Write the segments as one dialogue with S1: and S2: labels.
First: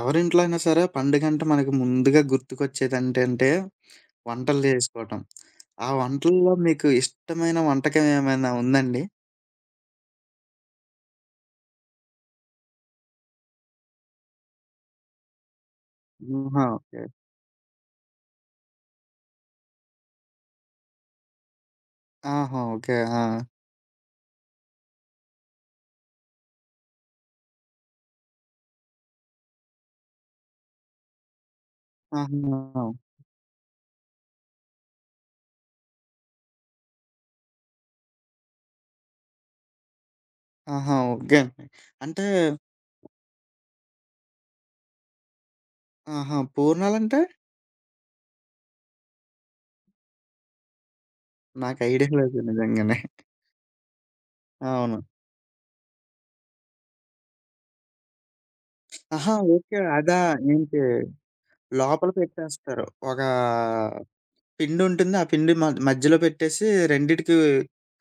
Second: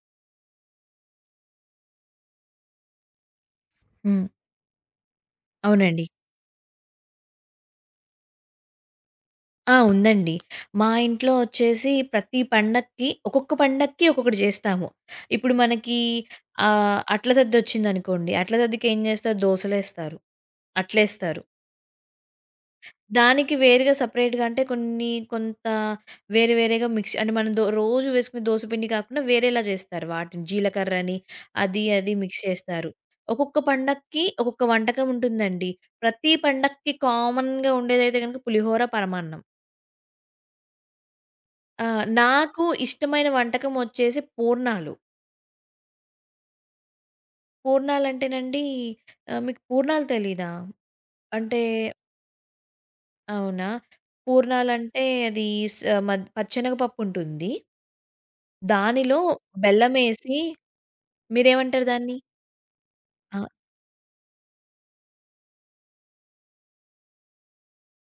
S1: ఎవరింట్లో అయినా సరే పండుగంటే మనకు ముందుగా గుర్తుకొచ్చేదేంటంటే,
S2: హ్మ్.
S1: వంటలు జేసుకోవటం. ఆ
S2: అవునండి.
S1: వంటల్లో మీకు ఇష్టమైన వంటకం ఏమైనా ఉందండి?
S2: ఆ! ఉందండి. మా ఇంట్లో వచ్చేసి ప్రతి పండక్కి ఒక్కొక్క పండక్కి ఒక్కొక్కటి జేస్తాము. ఇప్పుడు మనకి
S1: ఆహా! ఓకే.
S2: అట్ల దద్దొచ్చిందనుకోండి. అట్ల దద్దకేం జేస్తారు? దోసలేస్తారు. అట్లేస్తారు.
S1: ఆహా! ఓకే. ఆ!
S2: దానికి వేరుగా సెపరేట్‌గా అంటే కొన్ని కొంత వేరే వేరేగా మిక్స్ అంటే మనం రోజు వేసుకునే దోస పిండి కాకుండా వేరేలా జేస్తారు. వాటిని జీలకర్రని అది అది మిక్స్
S1: ఆహా!
S2: చేస్తారు. ఒక్కొక్క పండక్కి ఒక్కొక్క వంటకం ఉంటుందండి. ప్రతి పండక్కి కామన్‌గా ఉండేదైతే గనుక పులిహోర, పరమాన్నం.
S1: ఆహా! ఓకే అండి.
S2: ఆ!
S1: అంటే
S2: నాకు ఇష్టమైన వంటకం వచ్చేసి పూర్ణాలు.
S1: ఆహా! పూర్ణాలంటే?
S2: పూర్ణాలంటేనండి, మీకు పూర్ణాలు తెలీదా? అంటే
S1: నాకు ఐడియా లేదు నిజంగానే.
S2: అవునా?
S1: అవును.
S2: పూర్ణాలంటే అది స్ మద్ పచ్చెనగపప్పు ఉంటుంది. దానిలో
S1: ఆహా! ఓకే. అదా
S2: బెల్లమేసి,
S1: ఏంటి
S2: మీరేమంటారు
S1: లోపల
S2: దాన్ని?
S1: పెట్టేస్తారు. ఒకా
S2: ఆ!
S1: పిండుంటుంది. ఆ పిండి మధ్యలో పెట్టేసి రెండిటికి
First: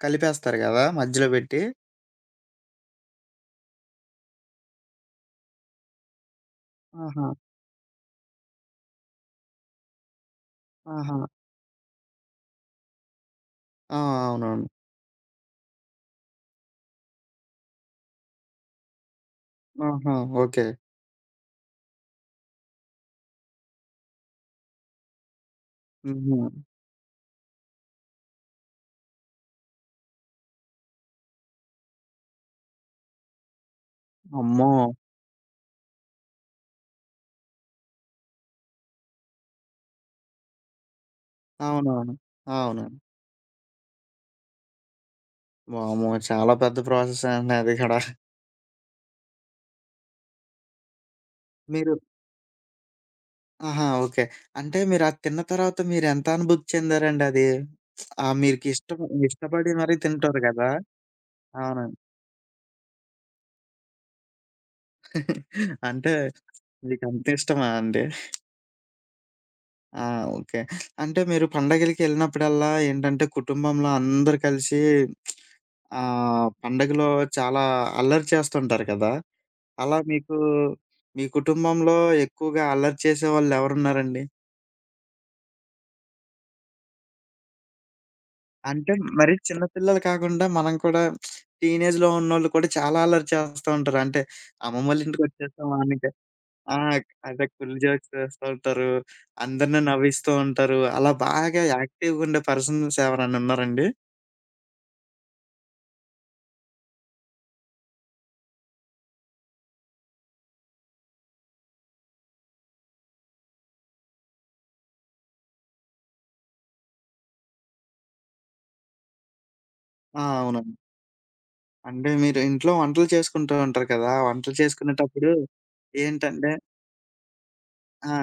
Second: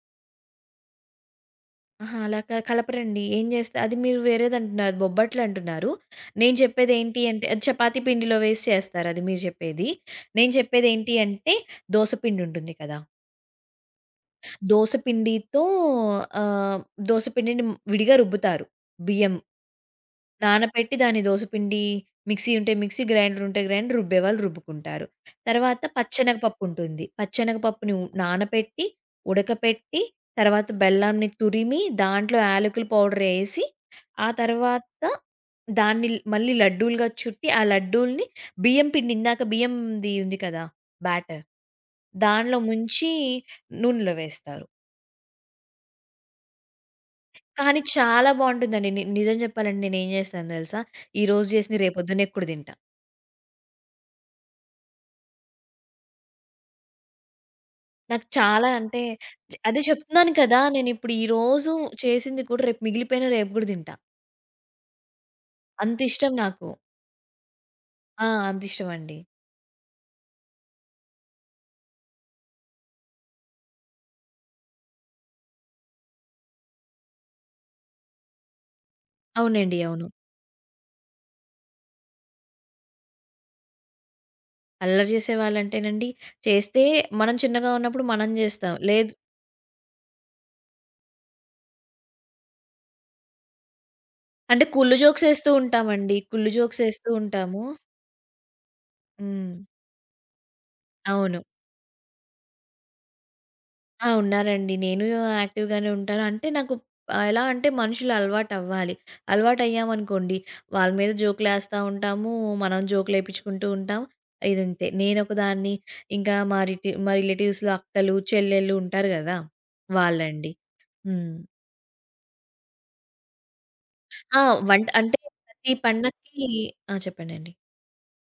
S1: కలిపేస్తారు గదా! మధ్యలో పెట్టి.
S2: అహా! అలా కలపరండి. ఏం చేస్తా, అది మీరు వేరేదంటున్నారు. బొబ్బట్లు అంటున్నారు. నేను చెప్పేదేంటి
S1: ఆహా!
S2: అంటే అది చపాతీ పిండిలో వేసి చేస్తారు అది మీరు చెప్పేది. నేను చెప్పేదేంటి
S1: ఆహా!
S2: అంటే దోస పిండి ఉంటుంది కదా!
S1: ఆ! అవునవును.
S2: దోస పిండితో ఆహ్, దోస పిండిని విడిగా రుబ్బుతారు. బియ్యం
S1: ఆహా! ఓకే.
S2: నానపెట్టి దాన్ని దోస పిండి మిక్సీ ఉంటే మిక్సీ, గ్రైండర్ ఉంటే గ్రైండర్ రుబ్బేవాళ్ళు రుబ్బుకుంటారు. తర్వాత
S1: హుహు.
S2: పచ్చెనగపప్పు ఉంటుంది. పచ్చెనగపప్పుని నానపెట్టి, ఉడకపెట్టి, తర్వాత బెల్లాన్ని తురిమి దాంట్లో యాలకుల పౌడర్ ఏసి, ఆ
S1: అమ్మో!
S2: తర్వాత దాన్ని మళ్ళీ లడ్డూలుగా చుట్టి, ఆ లడ్డూల్ని బియ్యం పిండి, ఇందాక బియ్యంది ఉంది కదా! బ్యాటర్
S1: అవునవును.
S2: దానిలో
S1: అవునండి.
S2: ముంచి నూనెలో వేస్తారు.
S1: వామ్మో! చాలా పెద్ద ప్రాసెసే అండి అది
S2: కానీ
S1: కూడా.
S2: చాలా బావుంటుందండి. నిజం చెప్పాలంటే నేనేం జేస్తానో దెలుసా? ఈరోజు జేసింది
S1: మీరు
S2: రేపొద్దున్న ఎక్కుడు తింటా.
S1: ఆహా! ఓకే. అంటే మీరది తిన్న తర్వాత మీరెంత అనుభూతి చెందారండి అది?
S2: నాకు
S1: ఆ!
S2: చాలా
S1: మీకిష్టం
S2: అంటే
S1: ఇష్టపడి
S2: అదే
S1: మరీ
S2: చెప్తున్నాను
S1: తింటారు
S2: కదా!
S1: కదా!
S2: నేనిప్పుడు ఈరోజు
S1: అవునండి.
S2: చేసింది కూడా రేపు మిగిలిపోయినా రేపు గూడా తింటా.
S1: అంటే
S2: అంతిష్టం నాకు.
S1: మీకంత ఇష్టమా అండి?
S2: ఆ! అంతిష్టమండి.
S1: ఆ! ఓకే. అంటే మీరు పండగలకెళ్ళినప్పుడల్లా ఏంటంటే కుటుంబంలో అందరూ కలిసి పండగలో చాలా అల్లరి చేస్తుంటారు కదా!
S2: అవునండి.
S1: అలా
S2: అవును.
S1: మీకు మీ కుటుంబంలో ఎక్కువగా అల్లరి చేసేవాళ్ళెవరున్నారండి?
S2: అల్లరి చేసేవాళ్ళంటేనండి, చేస్తే మనం చిన్నగా ఉన్నప్పుడు జేస్తాం.
S1: అంటే
S2: లేదు
S1: మరి చిన్న పిల్లలు కాకుండా మనం కూడా టీనేజ్‌లో ఉన్నోళ్ళు కూడా చాలా అల్లరి చేస్తా ఉంటారు. అంటే
S2: అంటే కుళ్ళు జోక్సేస్తూ
S1: అమ్మమ్మోళ్ళింటికొచ్చేసాం అనక
S2: ఉంటామండి. కుళ్ళు
S1: ఆ!
S2: జోక్సేస్తూ
S1: అదే
S2: ఉంటాము.
S1: కుల్ జోక్స్ వేస్తా ఉంటారు.
S2: హ్మ్.
S1: అందరిని నవ్విస్తూ ఉంటారు. అలా
S2: అవును.
S1: బాగా యాక్టివ్‌గుండే పర్సన్స్ ఎవరైనా ఉన్నారండి?
S2: ఆ! ఉన్నారండి. నేను యాక్టివ్‌గానే ఉంటాను. అంటే నాకు, ఎలా అంటే మనుషులు అలవాటవ్వాలి. అలవాటయ్యామనుకోండి, వాళ్ళ మీద జోకులేస్తా ఉంటాము, మనం జోకులేపిచ్చుకుంటూ ఉంటాం. ఇదంతే. నేనొకదాన్ని, ఇంకా మా రిలేటివ్స్‌లో అక్కలు, చెల్లెళ్ళు ఉంటారు గదా!
S1: ఆ!
S2: వాళ్ళండి.
S1: అవునండి.
S2: హ్మ్.
S1: అంటే మీరు ఇంట్లో వంటలు చేసుకుంటూ ఉంటారు కదా!
S2: ఆ!
S1: వంటలు
S2: వంట అంటే
S1: చేసుకునేటప్పుడు
S2: ప్రతి పండక్కి
S1: ఏంటంటే
S2: ఆ! చెప్పండండి.
S1: ఆ!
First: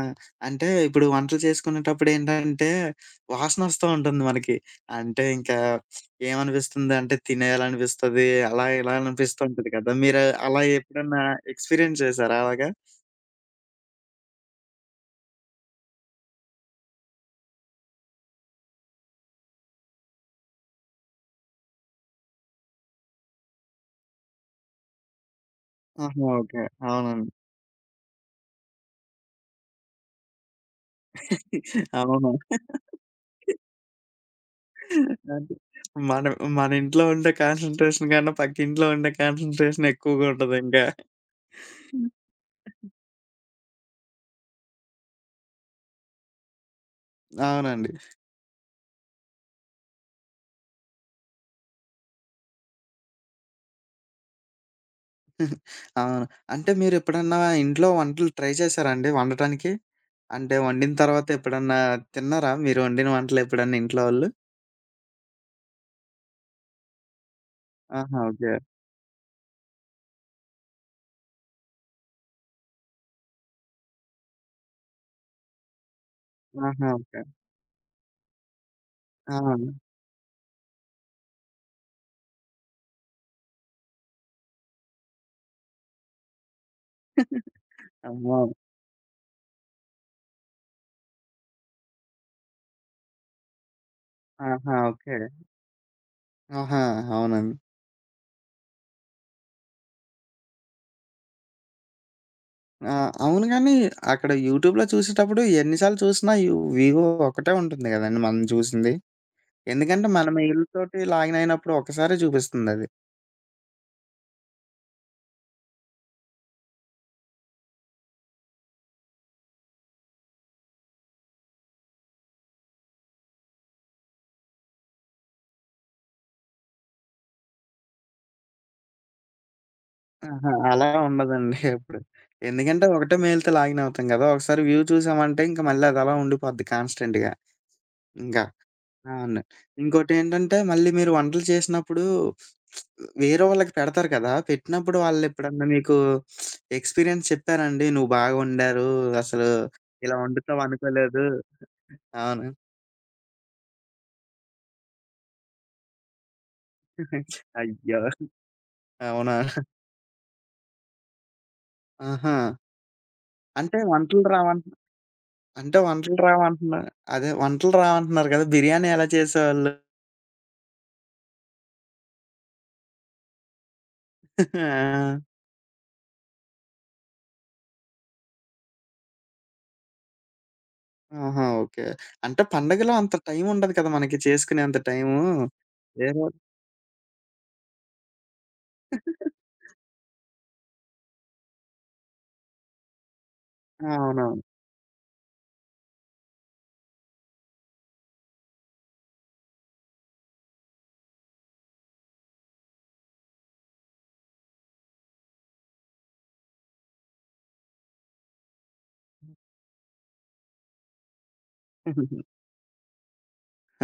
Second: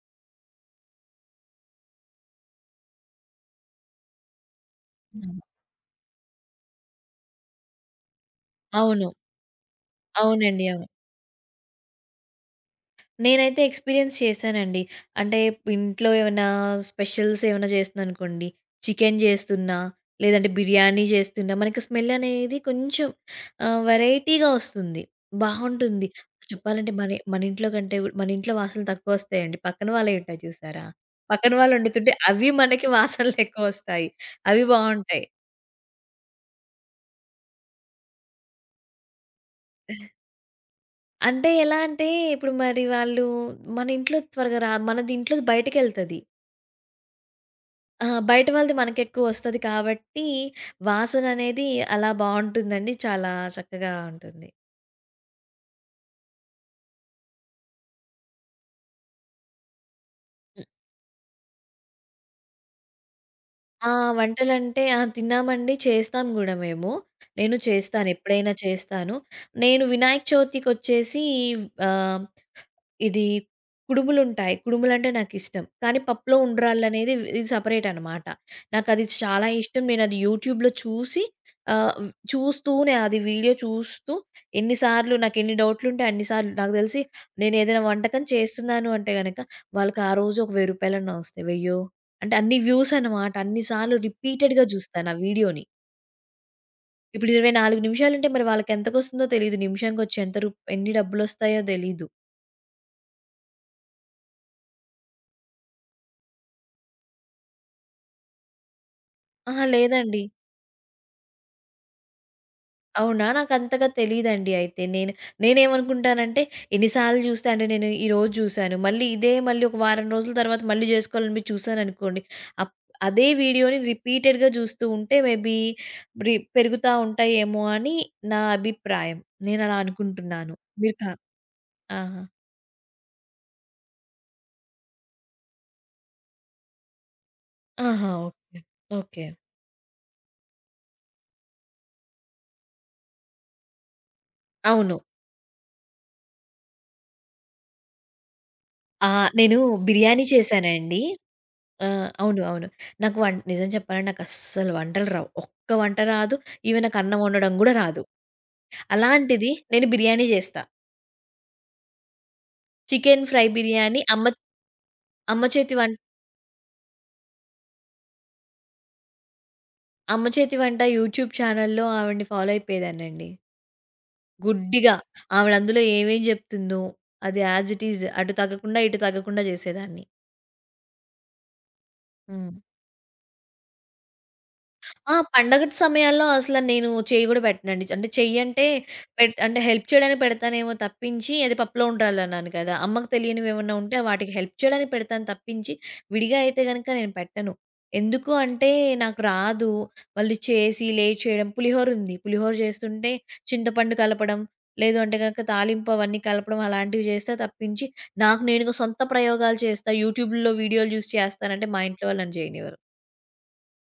S1: అంటే ఇప్పుడు వంటలు చేసుకునేటప్పుడేంటంటే, వాసనొస్తా ఉంటుంది మనకి. అంటే ఇంకా ఏమనిపిస్తుందంటే తినేయాలనిపిస్తది. అలా ఇలా
S2: అవును.
S1: అనిపిస్తూ ఉంటది కదా! మీరు అలా
S2: అవునండి. అవును.
S1: ఎప్పుడన్నా ఎక్స్‌పీరియన్స్ చేసారా అలాగా?
S2: నేనైతే ఎక్స్‌పీరియన్స్ చేశానండి. అంటే ఇంట్లో ఏమన్నా స్పెషల్స్ ఏమన్నా చేస్తున్నాననుకోండి. చికెన్ చేస్తున్నా, లేదంటే బిర్యానీ చేస్తున్నా, మనకి స్మెల్ అనేది కొంచెం వెరైటీగా వస్తుంది. బావుంటుంది.
S1: ఆహా! ఓకే.
S2: చెప్పాలంటే మన
S1: అవునండి.
S2: మన ఇంట్లో కంటే మన ఇంట్లో వాసనలు తక్కువొస్తాయండి. పక్కన వాళ్ళయి ఉంటాయి చూసారా? పక్కన వాళ్ళు వండుతుంటే
S1: అవును.
S2: అవి మనకి వాసనలెక్కువొస్తాయి. అవి బావుంటాయి.
S1: అంటే మనం మన ఇంట్లో ఉండే కాన్సంట్రేషన్ కన్నా పక్కింట్లో ఉండే కాన్సంట్రేషన్ ఎక్కువగా ఉంటదింకా.
S2: అంటే ఎలా అంటే ఇప్పుడు మరి వాళ్ళు, మన ఇంట్లో త్వరగా మనది ఇంట్లో బయటికెళ్తది.
S1: అవునండి.
S2: ఆ! బయట వాళ్ళది మనకెక్కువొస్తది కాబట్టి, వాసననేది అలా బావుంటుందండి. చాలా చక్కగా ఉంటుంది.
S1: అవును. అంటే మీరెప్పుడన్నా ఇంట్లో వంటలు ట్రై చేశారా అండి వండటానికి? అంటే
S2: హ్మ్.
S1: వండిన తర్వాత ఎప్పుడన్నా తిన్నారా? మీరు వండిన వంటలెప్పుడన్నా
S2: ఆ!
S1: ఇంట్లో వాళ్ళు?
S2: వంటలంటే ఆ! తిన్నామండి. చేస్తాం గూడా మేము. నేను చేస్తాను.
S1: ఆహా! ఓకే.
S2: ఎప్పుడైనా చేస్తాను. నేను వినాయక చవితికొచ్చేసి ఆహ్ ఇది కుడుములుంటాయి. కుడుములంటే నాకిష్టం. కానీ పప్పులో
S1: ఆహా!
S2: ఉండ్రాళ్ళనేది
S1: ఓకే.
S2: ఇది సెపరేట్ అనమాట. నాకది
S1: ఆ!
S2: చాలా ఇష్టం. నేనది యూట్యూబ్‌లో చూసి, చూస్తూనే అది వీడియో చూస్తూ, ఎన్ని సార్లు నాకెన్ని డౌట్‌లుంటే అన్ని సార్లు నాకు తెలిసి, నేనేదైనా వంటకం
S1: అమ్మో!
S2: చేస్తున్నాను అంటే గనక వాళ్ళకి ఆ రోజు ఒక రూ. 1000 రూపాయలన్నా వస్తాయి. వెయ్యో అంటే అన్ని వ్యూస్ అనమాట. అన్ని సార్లు రిపీటెడ్‌గా
S1: ఆహా!
S2: చూస్తాను
S1: ఓకే.
S2: ఆ వీడియోని.
S1: ఆహా!
S2: ఇప్పుడు
S1: అవునండి.
S2: 24 నిమిషాలంటే మరి వాళ్ళకెంతకొస్తుందో తెలీదు. నిమిషానికొచ్చి ఎంత ఎన్ని డబ్బులొస్తాయో తెలీదు.
S1: ఆ! అవును గానీ, అక్కడ యూట్యూబ్‌లో చూసేటప్పుడు ఎన్ని సార్లు చూసినా యు వివో ఒకటే ఉంటుంది గదండీ మనం చూసింది.
S2: అహా!
S1: ఎందుకంటే
S2: లేదండి.
S1: మన మెయిల్‌తోటి లాగిన్ అయినప్పుడు ఒకసారే చూపిస్తుందది.
S2: అవునా! నాకంతగా తెలీదండి అయితే. నేనేమనుకుంటానంటే ఎన్ని సార్లు చూస్తే అంటే నేను ఈరోజు చూసాను. మళ్ళీ ఇదే మళ్ళీ ఒక వారం రోజుల తర్వాత మళ్ళీ జేసుకోవాలనిపించి చూసాననుకోండి. అప్ అదే వీడియోని రిపీటెడ్‌గా చూస్తూ ఉంటే మేబీ పెరుగుతా ఉంటాయేమో అని నా అభిప్రాయం. నేనలా
S1: ఆహా!
S2: అనుకుంటున్నాను.
S1: అలా
S2: మీరు కా
S1: ఉండదండి ఎప్పుడు.
S2: ఆహా!
S1: ఎందుకంటే ఒకటే మేలితో లాగిన్ అవుతాం గదా! ఒకసారి వ్యూ చూసామంటే ఇంక మళ్ళీ అది అలా ఉండిపోద్ది కాన్‌స్టెంట్‌గా
S2: ఆహా!
S1: ఇంకా.
S2: ఓకే. ఓకే.
S1: అవును. ఇంకోటేంటంటే మళ్ళీ మీరు వంటలు చేసినప్పుడు వేరే వాళ్ళకి పెడతారు కదా!
S2: అవును.
S1: పెట్టినప్పుడు వాళ్ళెప్పుడన్నా మీకు ఎక్స్‌పీరియన్స్ చెప్పారా అండి? "నువ్వు బాగా వండారు.
S2: ఆ!
S1: అసలు
S2: నేను
S1: ఇలా
S2: బిర్యానీ
S1: వండుతావు
S2: చేశానండి.
S1: అనుకోలేదు."
S2: ఆ! అవును.
S1: అవును.
S2: అవును. నాకు వం నిజం చెప్పాలంటే నాకస్సలు వంటలు రావు. ఒక్క వంట రాదు. ఈవెన్ నాకు అన్నం వండడం గూడా
S1: అయ్యో!
S2: రాదు.
S1: అవునా?
S2: అలాంటిది నేను బిర్యానీ జేస్తా.
S1: ఆహా!
S2: చికెన్ ఫ్రై
S1: అంటే
S2: బిర్యానీ
S1: వంటలు
S2: అమ్మ
S1: రావన్
S2: అమ్మ చేతి
S1: అంటే
S2: వం
S1: వంటలు రావంటున్నా అదే వంటలు రావంటున్నారు కదా! బిర్యానీ ఎలా చేసేవాళ్ళు?
S2: అమ్మ చేతి వంట యూట్యూబ్ ఛానెల్‌లో ఆవిడని ఫాలో అయిపోయేదాన్నండి. గుడ్డిగా.
S1: ఆ!
S2: ఆవిడ అందులో ఏమేం జెప్తుందో అది యాజ్ ఇట్ ఈజ్ అటు తగ్గకుండా, ఇటు తగ్గకుండా జేసేదాన్ని.
S1: ఆహా! ఓకే. అంటే
S2: హ్మ్.
S1: పండగలో అంత టైముండదు కదా! మనకి చేసుకునేంత
S2: ఆ!
S1: టైము.
S2: పండగటి
S1: ఏదో
S2: సమయాల్లో అసల నేను చెయ్యి గూడా పెట్టనండి. అంటే చెయ్యంటే, అంటే హెల్ప్ చేయడానికి పెడతానేమో తప్పించి, అది పప్పులో ఉండాలన్నాను కదా! అమ్మకు తెలియనివేమన్నా
S1: ఆ!
S2: ఉంటే వాటికి
S1: అవునవును.
S2: హెల్ప్ చేయడానికి పెడతాను తప్పించి, విడిగా అయితే గనక నేను పెట్టను. ఎందుకు అంటే నాకు రాదు. వాళ్ళు చేసి, లేట్ చేయడం, పులిహోరుంది. పులిహోర చేస్తుంటే చింతపండు కలపడం, లేదు అంటే గనక తాలింపు అవన్నీ కలపడం అలాంటివి చేస్తా తప్పించి, నాకు నేనుగా సొంత ప్రయోగాలు చేస్తా, యూట్యూబ్‌లో వీడియోలు జూసి చేస్తానంటే మా ఇంట్లో వాళ్ళని జేయనివ్వరు.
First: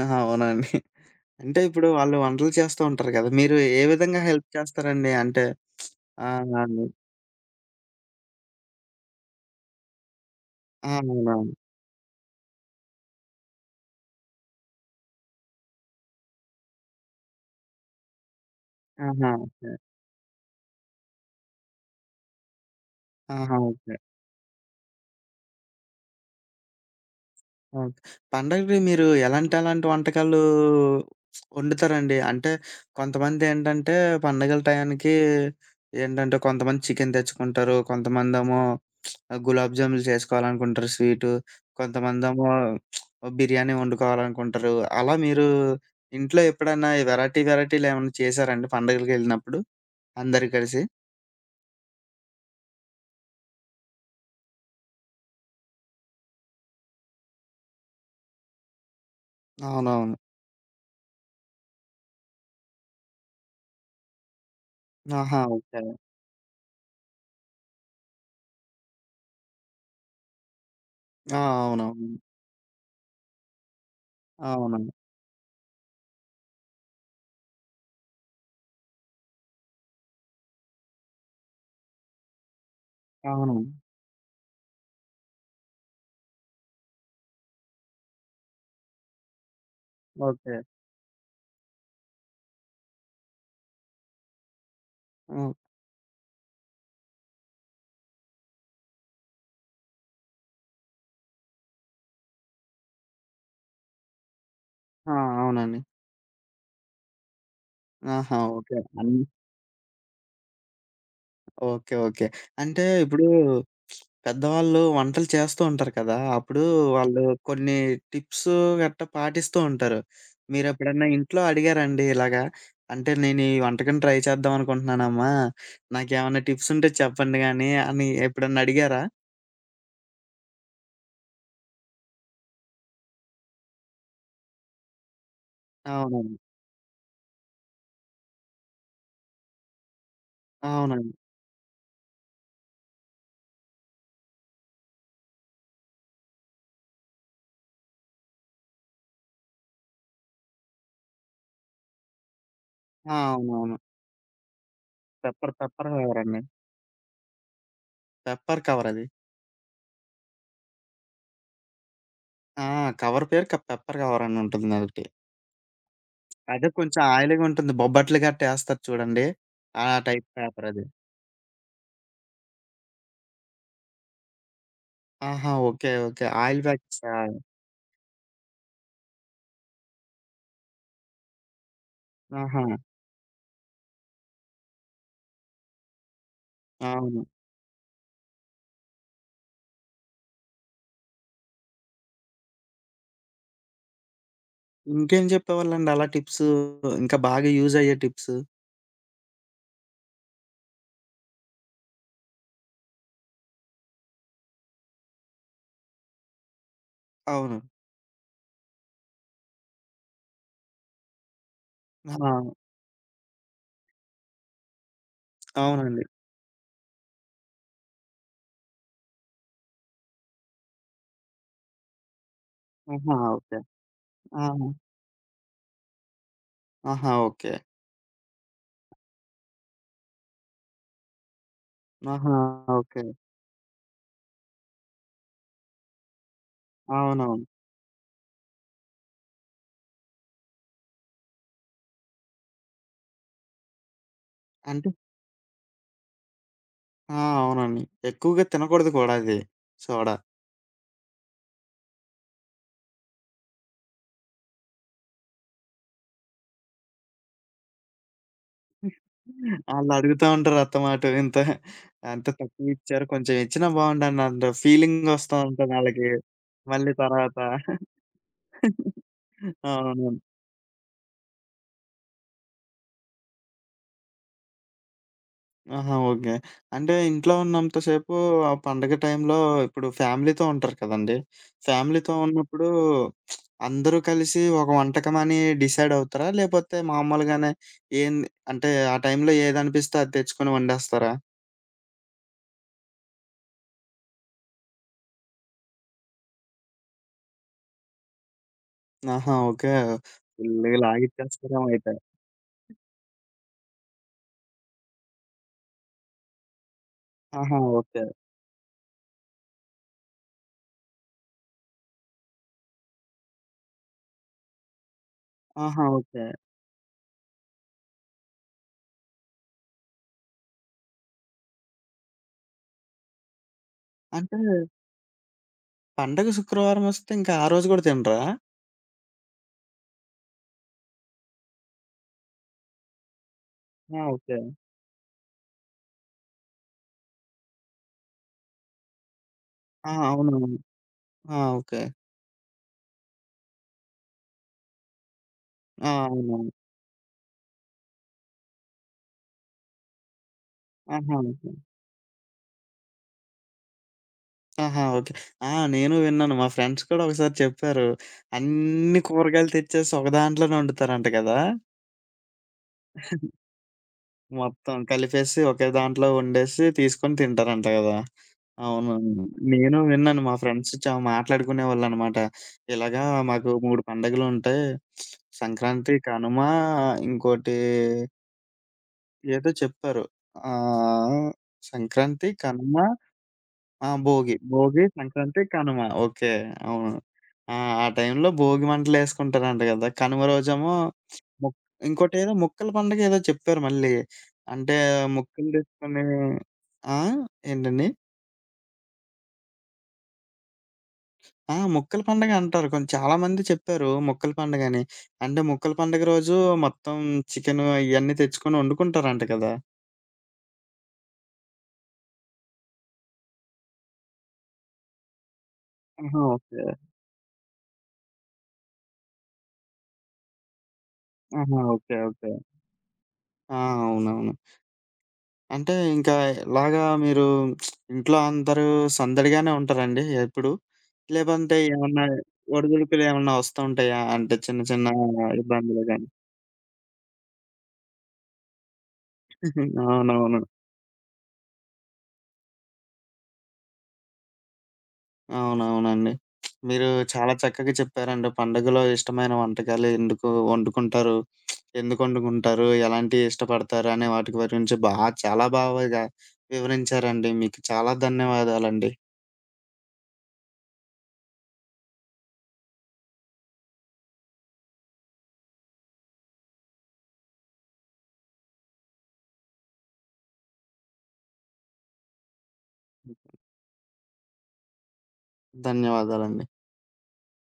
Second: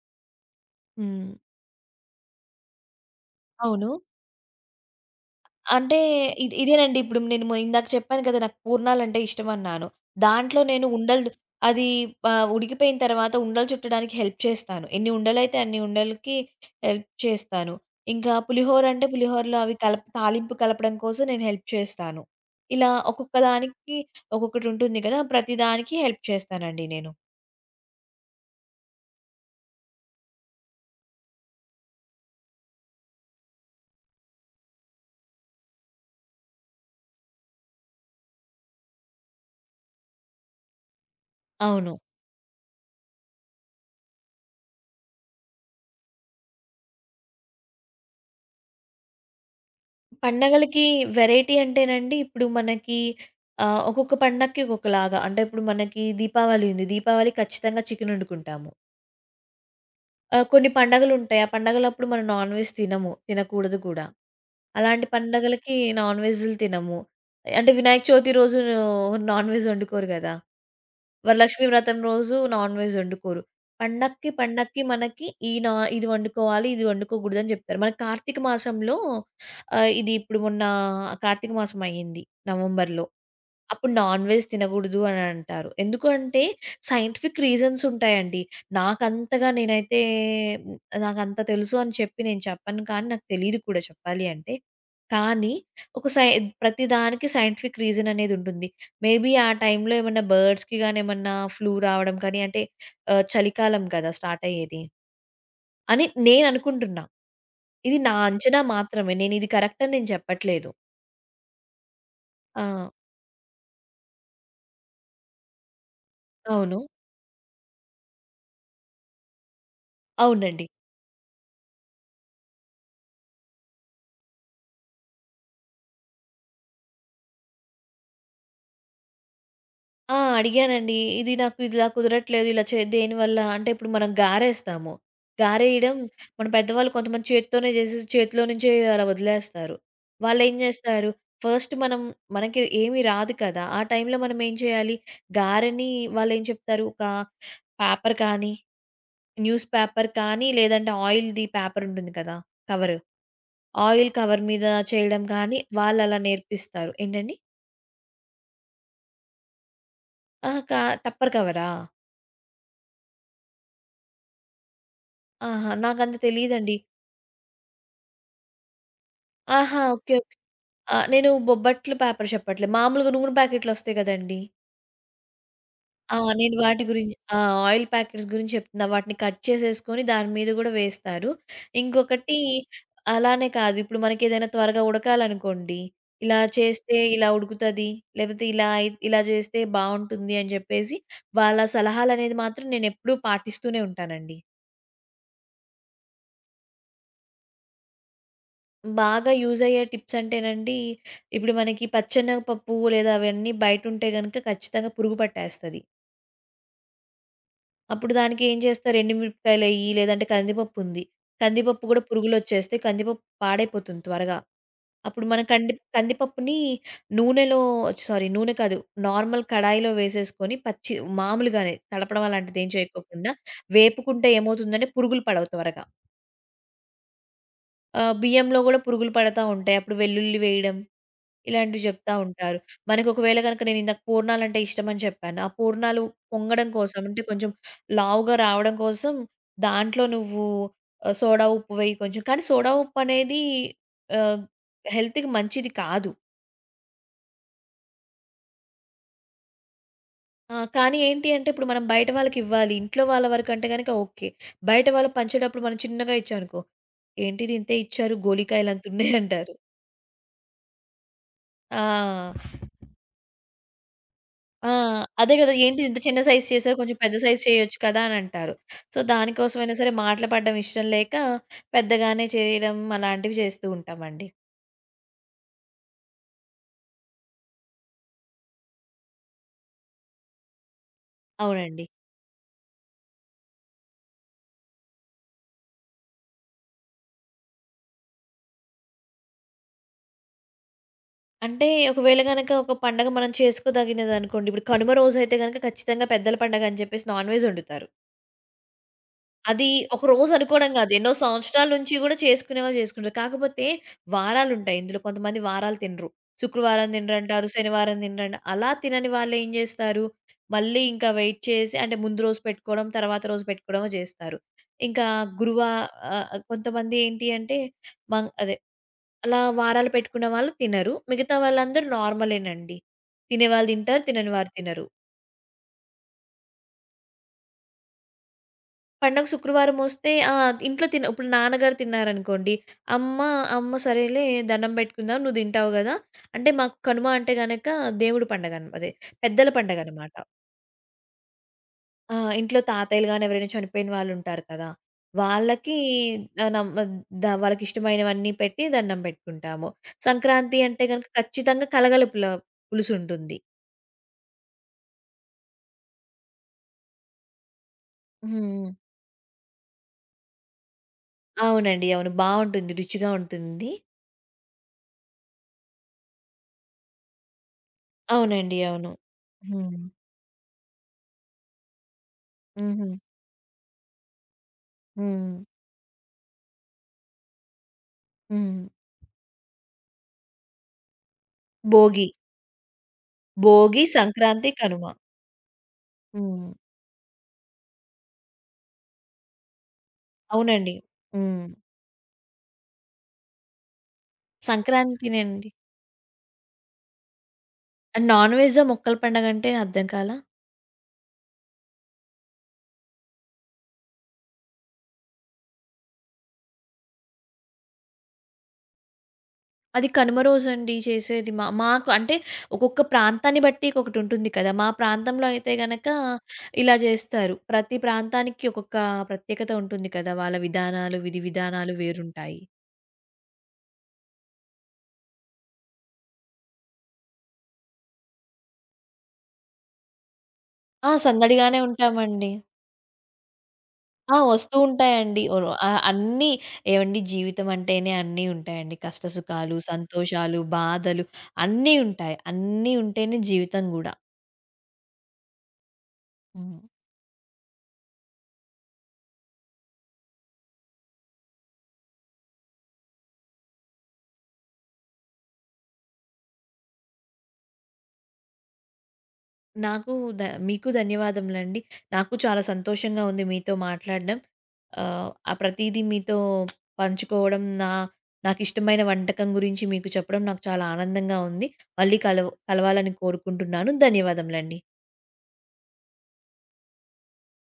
S1: ఆ! అవునండి.
S2: హ్మ్.
S1: అంటే ఇప్పుడు వాళ్ళు వంటలు చేస్తూ ఉంటారు కదా! మీరు ఏ
S2: అవును.
S1: విధంగా హెల్ప్ చేస్తారండి? అంటే
S2: అంటే
S1: ఆ! అండి.
S2: ఇదేనండి. ఇప్పుడు నేను ఇందాక చెప్పాను కదా! నాకు పూర్ణాలంటే ఇష్టమన్నాను. దాంట్లో నేను
S1: ఆ!
S2: ఉండలు,
S1: అవునవును.
S2: అది, ఉడికిపోయిన తర్వాత ఉండలు చుట్టడానికి హెల్ప్ చేస్తాను. ఎన్ని ఉండలైతే అన్ని ఉండలకి హెల్ప్ చేస్తాను. ఇంకా పులిహోర అంటే
S1: ఆహా!
S2: పులిహోరలో
S1: ఓకే.
S2: అవి తాలింపు కలపడం కోసం నేను హెల్ప్ చేస్తాను. ఇలా ఒక్కొక్క
S1: ఆహా! ఓకే.
S2: దానికి ఒక్కొక్కటి ఉంటుంది కదా! ప్రతి దానికి హెల్ప్ చేస్తానండి నేను.
S1: ఓకే. పండగకి మీరు ఎలాంటి, ఎలాంటి వంటకాలు వండుతారండి? అంటే కొంతమందేంటంటే పండగల టయానికి ఏంటంటే కొంతమంది చికెన్ తెచ్చుకుంటారు. కొంతమందేమో గులాబ్ జాములు చేసుకోవాలనుకుంటారు స్వీటు.
S2: అవును.
S1: కొంతమందేమో బిర్యానీ వండుకోవాలనుకుంటారు. అలా మీరు ఇంట్లో ఎప్పుడైనా ఈ వెరైటీ వెరైటీలేమన్నా చేశారండి పండగలకెళ్ళినప్పుడు అందరూ కలిసి?
S2: పండగలకి వెరైటీ అంటేనండి, ఇప్పుడు మనకి ఒక్కొక్క పండక్కి ఒక్కొక్కలాగా. అంటే ఇప్పుడు మనకి దీపావళి ఉంది. దీపావళి ఖచ్చితంగా చికెన్ వండుకుంటాము.
S1: అవునవును.
S2: కొన్ని పండగలుంటాయి. ఆ పండగలప్పుడు మనం నాన్ వెజ్ తినము. తినకూడదు గూడా. అలాంటి
S1: ఆహా!
S2: పండగలకి
S1: ఓకే.
S2: నాన్ వెజ్‌లు తినము. అంటే వినాయక చవితి రోజు నాన్ వెజ్ వండుకోరు గదా!
S1: ఆ!
S2: వరలక్ష్మి వ్రతం
S1: అవునవును.
S2: రోజు నాన్ వెజ్ వండుకోరు. పండక్కి, పండక్కి
S1: అవునండి.
S2: మనకి ఈ నా ఇది వండుకోవాలి, ఇది వండుకోకూడదని జెప్తారు. మన కార్తీక మాసంలో, ఆహ్, ఇది ఇప్పుడు మొన్న కార్తీక మాసం అయ్యింది నవంబర్‌లో.
S1: అవును.
S2: అప్పుడు నాన్ వెజ్ తినగూడదు అని అంటారు. ఎందుకు అంటే సైంటిఫిక్ రీజన్స్ ఉంటాయండి. నాకంతగా నేనైతే
S1: ఓకే.
S2: నాకంత తెలుసు అని చెప్పి నేను చెప్పను, కానీ నాకు తెలీదు కూడా చెప్పాలి అంటే.
S1: హ్మ్.
S2: కానీ ఒక సై ప్రతి దానికి సైంటిఫిక్ రీజన్ అనేది ఉంటుంది. మేబీ ఆ టైంలో ఏమన్నా బర్డ్స్‌కి గాని ఏమన్నా ఫ్లూ రావడం కానీ అంటే, చలికాలం కదా! స్టార్ట్ అయ్యేది.
S1: ఆ! అవునండి.
S2: అని నేను అనుకుంటున్నా. ఇది నా
S1: ఆహా!
S2: అంచనా
S1: ఓకే.
S2: మాత్రమే. నేను ఇది కరెక్ట్ అని నేను చెప్పట్లేదు.
S1: ఓకే. ఓకే.
S2: ఆ!
S1: అంటే ఇప్పుడు పెద్దవాళ్ళు వంటలు చేస్తూ ఉంటారు కదా! అప్పుడు
S2: అవును.
S1: వాళ్ళు కొన్ని టిప్స్ గట్టా పాటిస్తూ ఉంటారు.
S2: అవునండి.
S1: మీరెప్పుడన్నా ఇంట్లో అడిగారండి ఇలాగా? అంటే నేను ఈ వంటకం ట్రై చేద్దాం అనుకుంటున్నానమ్మా. నాకేమన్నా టిప్స్ ఉంటే చెప్పండి గాని అని ఎప్పుడన్నా అడిగారా?
S2: ఆ! అడిగానండి. ఇది నాకు ఇలా కుదరట్లేదు. ఇలా దేనివల్ల అంటే ఇప్పుడు మనం గారేస్తాము. గారేయడం
S1: అవునండి.
S2: మన పెద్దవాళ్ళు కొంతమంది చేత్తోనే చేసేసి చేతిలో నుంచే అలా వదిలేస్తారు. వాళ్ళేం జేస్తారు,
S1: అవునండి.
S2: ఫస్ట్ మనం, మనకి ఏమి రాదు కదా! ఆ టైంలో మనం ఏం చేయాలి, గారెని వాళ్ళేం చెప్తారు, ఒక పేపర్ కానీ, న్యూస్ పేపర్ కానీ, లేదంటే ఆయిల్‌ది పేపర్ ఉంటుంది కదా! కవరు.
S1: ఆ! అవునవును.
S2: ఆయిల్ కవర్ మీద చేయడం
S1: పెప్పర్
S2: కానీ
S1: పెప్పర్
S2: వాళ్ళలా
S1: కవరండి.
S2: నేర్పిస్తారు. ఏంటండి?
S1: పెప్పర్ కవరది.
S2: ఆహా! టప్పర్ కవరా?
S1: ఆ! కవర్ పేరు పెప్పర్ కవర్ అని ఉంటుందదొకటి.
S2: ఆహా! నాకంత
S1: అదే
S2: తెలీదండి.
S1: కొంచెం ఆయిలీగా ఉంటుంది. బొబ్బట్లు గట్టా ఏస్తారు చూడండి.
S2: ఆహా!
S1: ఆ
S2: ఓకే.
S1: Type
S2: okay.
S1: పేపర్ అది.
S2: ఆ! నేను బొబ్బట్లు పేపర్ చెప్పట్లేదు. మామూలుగా నూనె ప్యాకెట్‌లొస్తాయి గదండీ!
S1: ఆహా! ఓకే.
S2: ఆ!
S1: ఓకే.
S2: నేను
S1: ఆయిల్
S2: వాటి
S1: ప్యాకెట్సా?
S2: గురించి ఆ! ఆయిల్ ప్యాకెట్స్ గురించి చెప్తున్నా. వాటిని కట్ చేసేసుకొని దాని మీద గూడా వేస్తారు. ఇంకొకటి
S1: ఆహా!
S2: అలానే కాదు. ఇప్పుడు మనకేదైనా త్వరగా ఉడకాలనుకోండి. ఇలా చేస్తే
S1: అవును.
S2: ఇలా ఉడుకుతది. లేపోతే ఇలా అయి ఇలా చేస్తే బావుంటుంది అని జెప్పేసి, వాళ్ళ సలహాలనేది మాత్రం నేనెప్పుడూ పాటిస్తూనే ఉంటానండి.
S1: ఇంకేం చెప్పేవాళ్ళండి అలా టిప్స్? ఇంకా బాగా యూజ్ అయ్యే టిప్స్?
S2: బాగా యూజయ్యే టిప్సంటేనండి, ఇప్పుడు మనకి పచ్చెనగపప్పు లేదా అవన్నీ బయటుంటే గనక ఖచ్చితంగా పురుగు పట్టేస్తది.
S1: అవును.
S2: అప్పుడు దానికేం చేస్తారు, ఎండుమిరపకాయలెయ్యి, లేదంటే కందిపప్పుంది. కందిపప్పు గూడా
S1: ఆ!
S2: పురుగులొచ్చేస్తాయి. కందిపప్పు పాడైపోతుంది త్వరగా. అప్పుడు మనం
S1: అవునండి.
S2: కందిపప్పుని నూనెలో, సారీ నూనె కాదు, నార్మల్ కడాయిలో వేసేసుకొని పచ్చి, మామూలుగానే తడపడం అలాంటిదేం
S1: ఆహా!
S2: చేయకోకుండా
S1: ఓకే.
S2: వేపుకుంటే
S1: ఆహా!
S2: ఏమవుతుందంటే పురుగులు పడవు త్వరగా.
S1: ఆహా! ఓకే.
S2: బియ్యంలో గూడా పురుగులు పడతా ఉంటాయి. అప్పుడు వెల్లుల్లి వేయడం ఇలాంటివి చెప్తా
S1: ఆహా!
S2: ఉంటారు.
S1: ఓకే.
S2: మనకొకవేళ గనక, నేనిందాక పూర్ణాలంటే ఇష్టమని చెప్పాను. ఆ పూర్ణాలు పొంగడం కోసం, అంటే
S1: అవునవును.
S2: కొంచెం లావుగా రావడం కోసం దాంట్లో నువ్వు, సోడా ఉప్పు వెయ్యి కొంచెం. కానీ సోడా ఉప్పనేది, ఆహ్,
S1: అంటే
S2: హెల్త్‌కి మంచిది కాదు.
S1: ఆ! అవునండి. ఎక్కువగా తినకూడదు కూడా అది సోడా.
S2: ఆ! కానీ ఏంటి అంటే ఇప్పుడు మనం బయట వాళ్ళకివ్వాలి. ఇంట్లో వాళ్ళ వరకంటే గనక ఓకే. బయట వాళ్ళకి పంచేటప్పుడు మనం చిన్నగా ఇచ్చామనుకో, "ఏంటిది ఇంతే ఇచ్చారు గోలికాయలంతున్నయి" అంటారు.
S1: ఆళ్ళడుగుతా ఉంటారు అత్తమాట ఇంత.
S2: ఆ!
S1: అంత తక్కువిచ్చారు కొంచెం ఇచ్చినా బావుండనంత
S2: ఆ! అదే
S1: ఫీలింగొస్తా
S2: గదా!
S1: ఉంటది
S2: ఏంటి ఇంత
S1: ఆళ్ళకి.
S2: చిన్న సైజ్ చేశారు,
S1: మళ్ళీ
S2: కొంచెం పెద్ద
S1: తర్వాత.
S2: సైజ్ చేయొచ్చు కదా! అని అంటారు. సో, దానికోసమైనా సరే
S1: అవును.
S2: మాటలు పడడం ఇష్టం లేక పెద్దగానే చేయడం అలాంటివి చేస్తూ ఉంటామండి.
S1: ఆహా! ఓకే. అంటే ఇంట్లో ఉన్నంత సేపు ఆ పండగ టైంలో ఇప్పుడు ఫ్యామిలీతో ఉంటారు కదండీ!
S2: అవునండి.
S1: ఫ్యామిలీతో ఉన్నప్పుడు అందరూ కలిసి ఒక వంటకమని డిసైడవుతారా? లేపోతే మామూలుగానే ఏంది అంటే ఆ టైంలో ఏదనిపిస్తే అది తెచ్చుకొని వండేస్తారా?
S2: అంటే ఒకవేళ గనక ఒక పండగ మనం చేసుకోదగినదనుకోండి. ఇప్పుడు కనుమ రోజైతే గనక ఖచ్చితంగా పెద్దల పండగ అని చెప్పేసి నాన్ వెజ్ వండుతారు.
S1: ఆహా!
S2: అది
S1: ఓకే.
S2: ఒక రోజు అనుకోవడం
S1: ఫుల్లుగా
S2: కాదు. ఎన్నో
S1: లాగిచ్చేస్తారేమో
S2: సంవత్సరాల
S1: అయితే.
S2: నుంచి కూడా చేసుకునేవాళ్ళు చేసుకుంటారు. కాకపోతే వారాలుంటాయి ఇందులో. కొంతమంది వారాలు తినరు. శుక్రవారం తినరంటారు,
S1: ఆహా!
S2: శనివారం
S1: ఓకే.
S2: తినరంటారు. అలా తినని వాళ్ళేం జేస్తారు, మళ్ళీ ఇంకా వెయిట్ చేసి అంటే ముందు రోజు పెట్టుకోవడం, తర్వాత రోజు పెట్టుకోవడమో జేస్తారు. ఇంకా గురువా
S1: ఆహా! ఓకే.
S2: ఆహ్, కొంతమంది ఏంటి అంటే అదే అలా వారాలు పెట్టుకున్న వాళ్ళు తినరు. మిగతా వాళ్ళందరూ నార్మలేనండి. తినేవాళ్ళు తింటారు, తినని
S1: అంటే
S2: వారు తినరు.
S1: పండగ శుక్రవారమొస్తే ఇంకా ఆ రోజు గూడా తినరా?
S2: పండగ శుక్రవారమొస్తే ఆ! ఇంట్లో తిన ఇప్పుడు నాన్నగారు తిన్నారనుకోండి, అమ్మ అమ్మ
S1: ఆ!
S2: సరేలే,
S1: ఓకే.
S2: దండం పెట్టుకుందాం నువ్వు తింటావు గదా! అంటే మాకు కనుమ అంటే గనక దేవుడి పండగ అదే పెద్దల
S1: ఆ!
S2: పండగనమాట.
S1: అవునవును. ఆ! ఓకే.
S2: ఆ! ఇంట్లో తాతయ్యలు గాని ఎవరైనా చనిపోయిన వాళ్ళుంటారు కదా! వాళ్ళకి
S1: ఆ! అవునవును.
S2: ఆహ్, నమ్ ద వాళ్ళకిష్టమైనవన్నీ పెట్టి దండం పెట్టుకుంటాము. సంక్రాంతి అంటే గనక
S1: ఆహా! ఓకే.
S2: ఖచ్చితంగా కలగల పుల పులుసుంటుంది.
S1: ఆహా! ఓకే. ఆ! నేను విన్నాను. మా ఫ్రెండ్స్ కూడా ఒకసారి చెప్పారు.
S2: హ్మ్.
S1: అన్ని కూరగాయలు తెచ్చేసి ఒక దాంట్లోనే వండుతారంట గదా!
S2: అవునండి. అవును. బావుంటుంది. రుచిగా ఉంటుంది.
S1: మొత్తం కలిపేసి ఒకే దాంట్లో వండేసి తీసుకొని తింటారంట గదా!
S2: అవునండి. అవును.
S1: అవును. నేను
S2: హ్మ్.
S1: విన్నాను. మా ఫ్రెండ్స్ చా మాట్లాడుకునేవాళ్ళనమాట.
S2: హుహు.
S1: ఇలాగా మాకు 3 పండగలుంటాయి.
S2: హ్మ్.
S1: సంక్రాంతి, కనుమ ఇంకోటి
S2: హ్మ్.
S1: ఏదో చెప్పారు. ఆహ్,
S2: భోగి.
S1: సంక్రాంతి, కనుమ
S2: భోగి,
S1: ఆ! భోగి.
S2: సంక్రాంతి,
S1: భోగి,
S2: కనుమ.
S1: సంక్రాంతి, కనుమ. ఓకే.
S2: హ్మ్.
S1: అవును. ఆ! ఆ టైంలో భోగి మంటలేసుకుంటారంట గదా! కనుమ రోజేమో
S2: అవునండి. హ్మ్.
S1: మొక్ ఇంకోటేదో ముక్కల పండగ ఏదో చెప్పారు మళ్ళీ. అంటే
S2: సంక్రాంతినండి.
S1: ముక్కలు తెచ్చుకొని ఆ? ఏంటండి?
S2: అండ్ నాన్ వెజ్జా మొక్కల పండగంటే అర్థం కాలా?
S1: ఆ! ముక్కల పండగ అంటారు. కొంచెం చాలామంది చెప్పారు ముక్కల పండగని. అంటే ముక్కల పండగ రోజు మొత్తం చికెను ఇయన్నీ తెచ్చుకొని వండుకుంటారంట కదా!
S2: అది కనుమ రోజండి చేసేది. మాకు అంటే ఒక్కొక్క ప్రాంతాన్ని బట్టి ఒకటుంటుంది కదా! మా ప్రాంతంలో అయితే గనక
S1: ఆహా! ఓకే.
S2: ఇలా చేస్తారు. ప్రతి ప్రాంతానికి ఒక్కొక్క ప్రత్యేకత ఉంటుంది కదా! వాళ్ళ విధానాలు, విధి
S1: ఆహా!
S2: విధానాలు
S1: ఓకే. ఓకే.
S2: వేరుంటాయి.
S1: ఆ! అవునవును. అంటే ఇంకా ఇలాగా మీరు ఇంట్లో అందరూ సందడిగానే ఉంటారండి ఎప్పుడు?
S2: ఆ!
S1: లేదంటే
S2: సందడిగానే
S1: ఏమన్నా
S2: ఉంటామండి.
S1: ఒడిదుడుకులు ఏమన్నా వస్తూ ఉంటాయా?
S2: ఆ!
S1: అంటే
S2: వస్తూ
S1: చిన్న చిన్న
S2: ఉంటాయండి.
S1: ఇబ్బందులు గాని?
S2: అన్నీ ఏవండి, జీవితం అంటేనే అన్నీ ఉంటాయండి. కష్ట సుఖాలు,
S1: అవునవును.
S2: సంతోషాలు, బాధలు అన్నీ ఉంటాయి. అన్నీ ఉంటేనే జీవితం గూడా.
S1: అవునవునండి.
S2: హ్మ్.
S1: మీరు చాలా చక్కగా చెప్పారండి. పండుగలో ఇష్టమైన వంటకాలు ఎందుకు వండుకుంటారు? ఎందుకు వండుకుంటారు? ఎలాంటివి ఇష్టపడతారు? అనే వాటి గురించి చాలా బాగా వివరించారండి. మీకు చాలా ధన్యవాదాలండి.
S2: నాకు ద మీకు ధన్యవాదములండి. నాకు చాలా సంతోషంగా ఉంది మీతో మాట్లాడడం. ఆ ప్రతీదీ మీతో పంచుకోవడం, నాకిష్టమైన వంటకం గురించి మీకు చెప్పడం నాకు చాలా ఆనందంగా ఉంది. మళ్ళీ కలవాలని కోరుకుంటున్నాను. ధన్యవాదములండి.
S1: ధన్యవాదాలండి.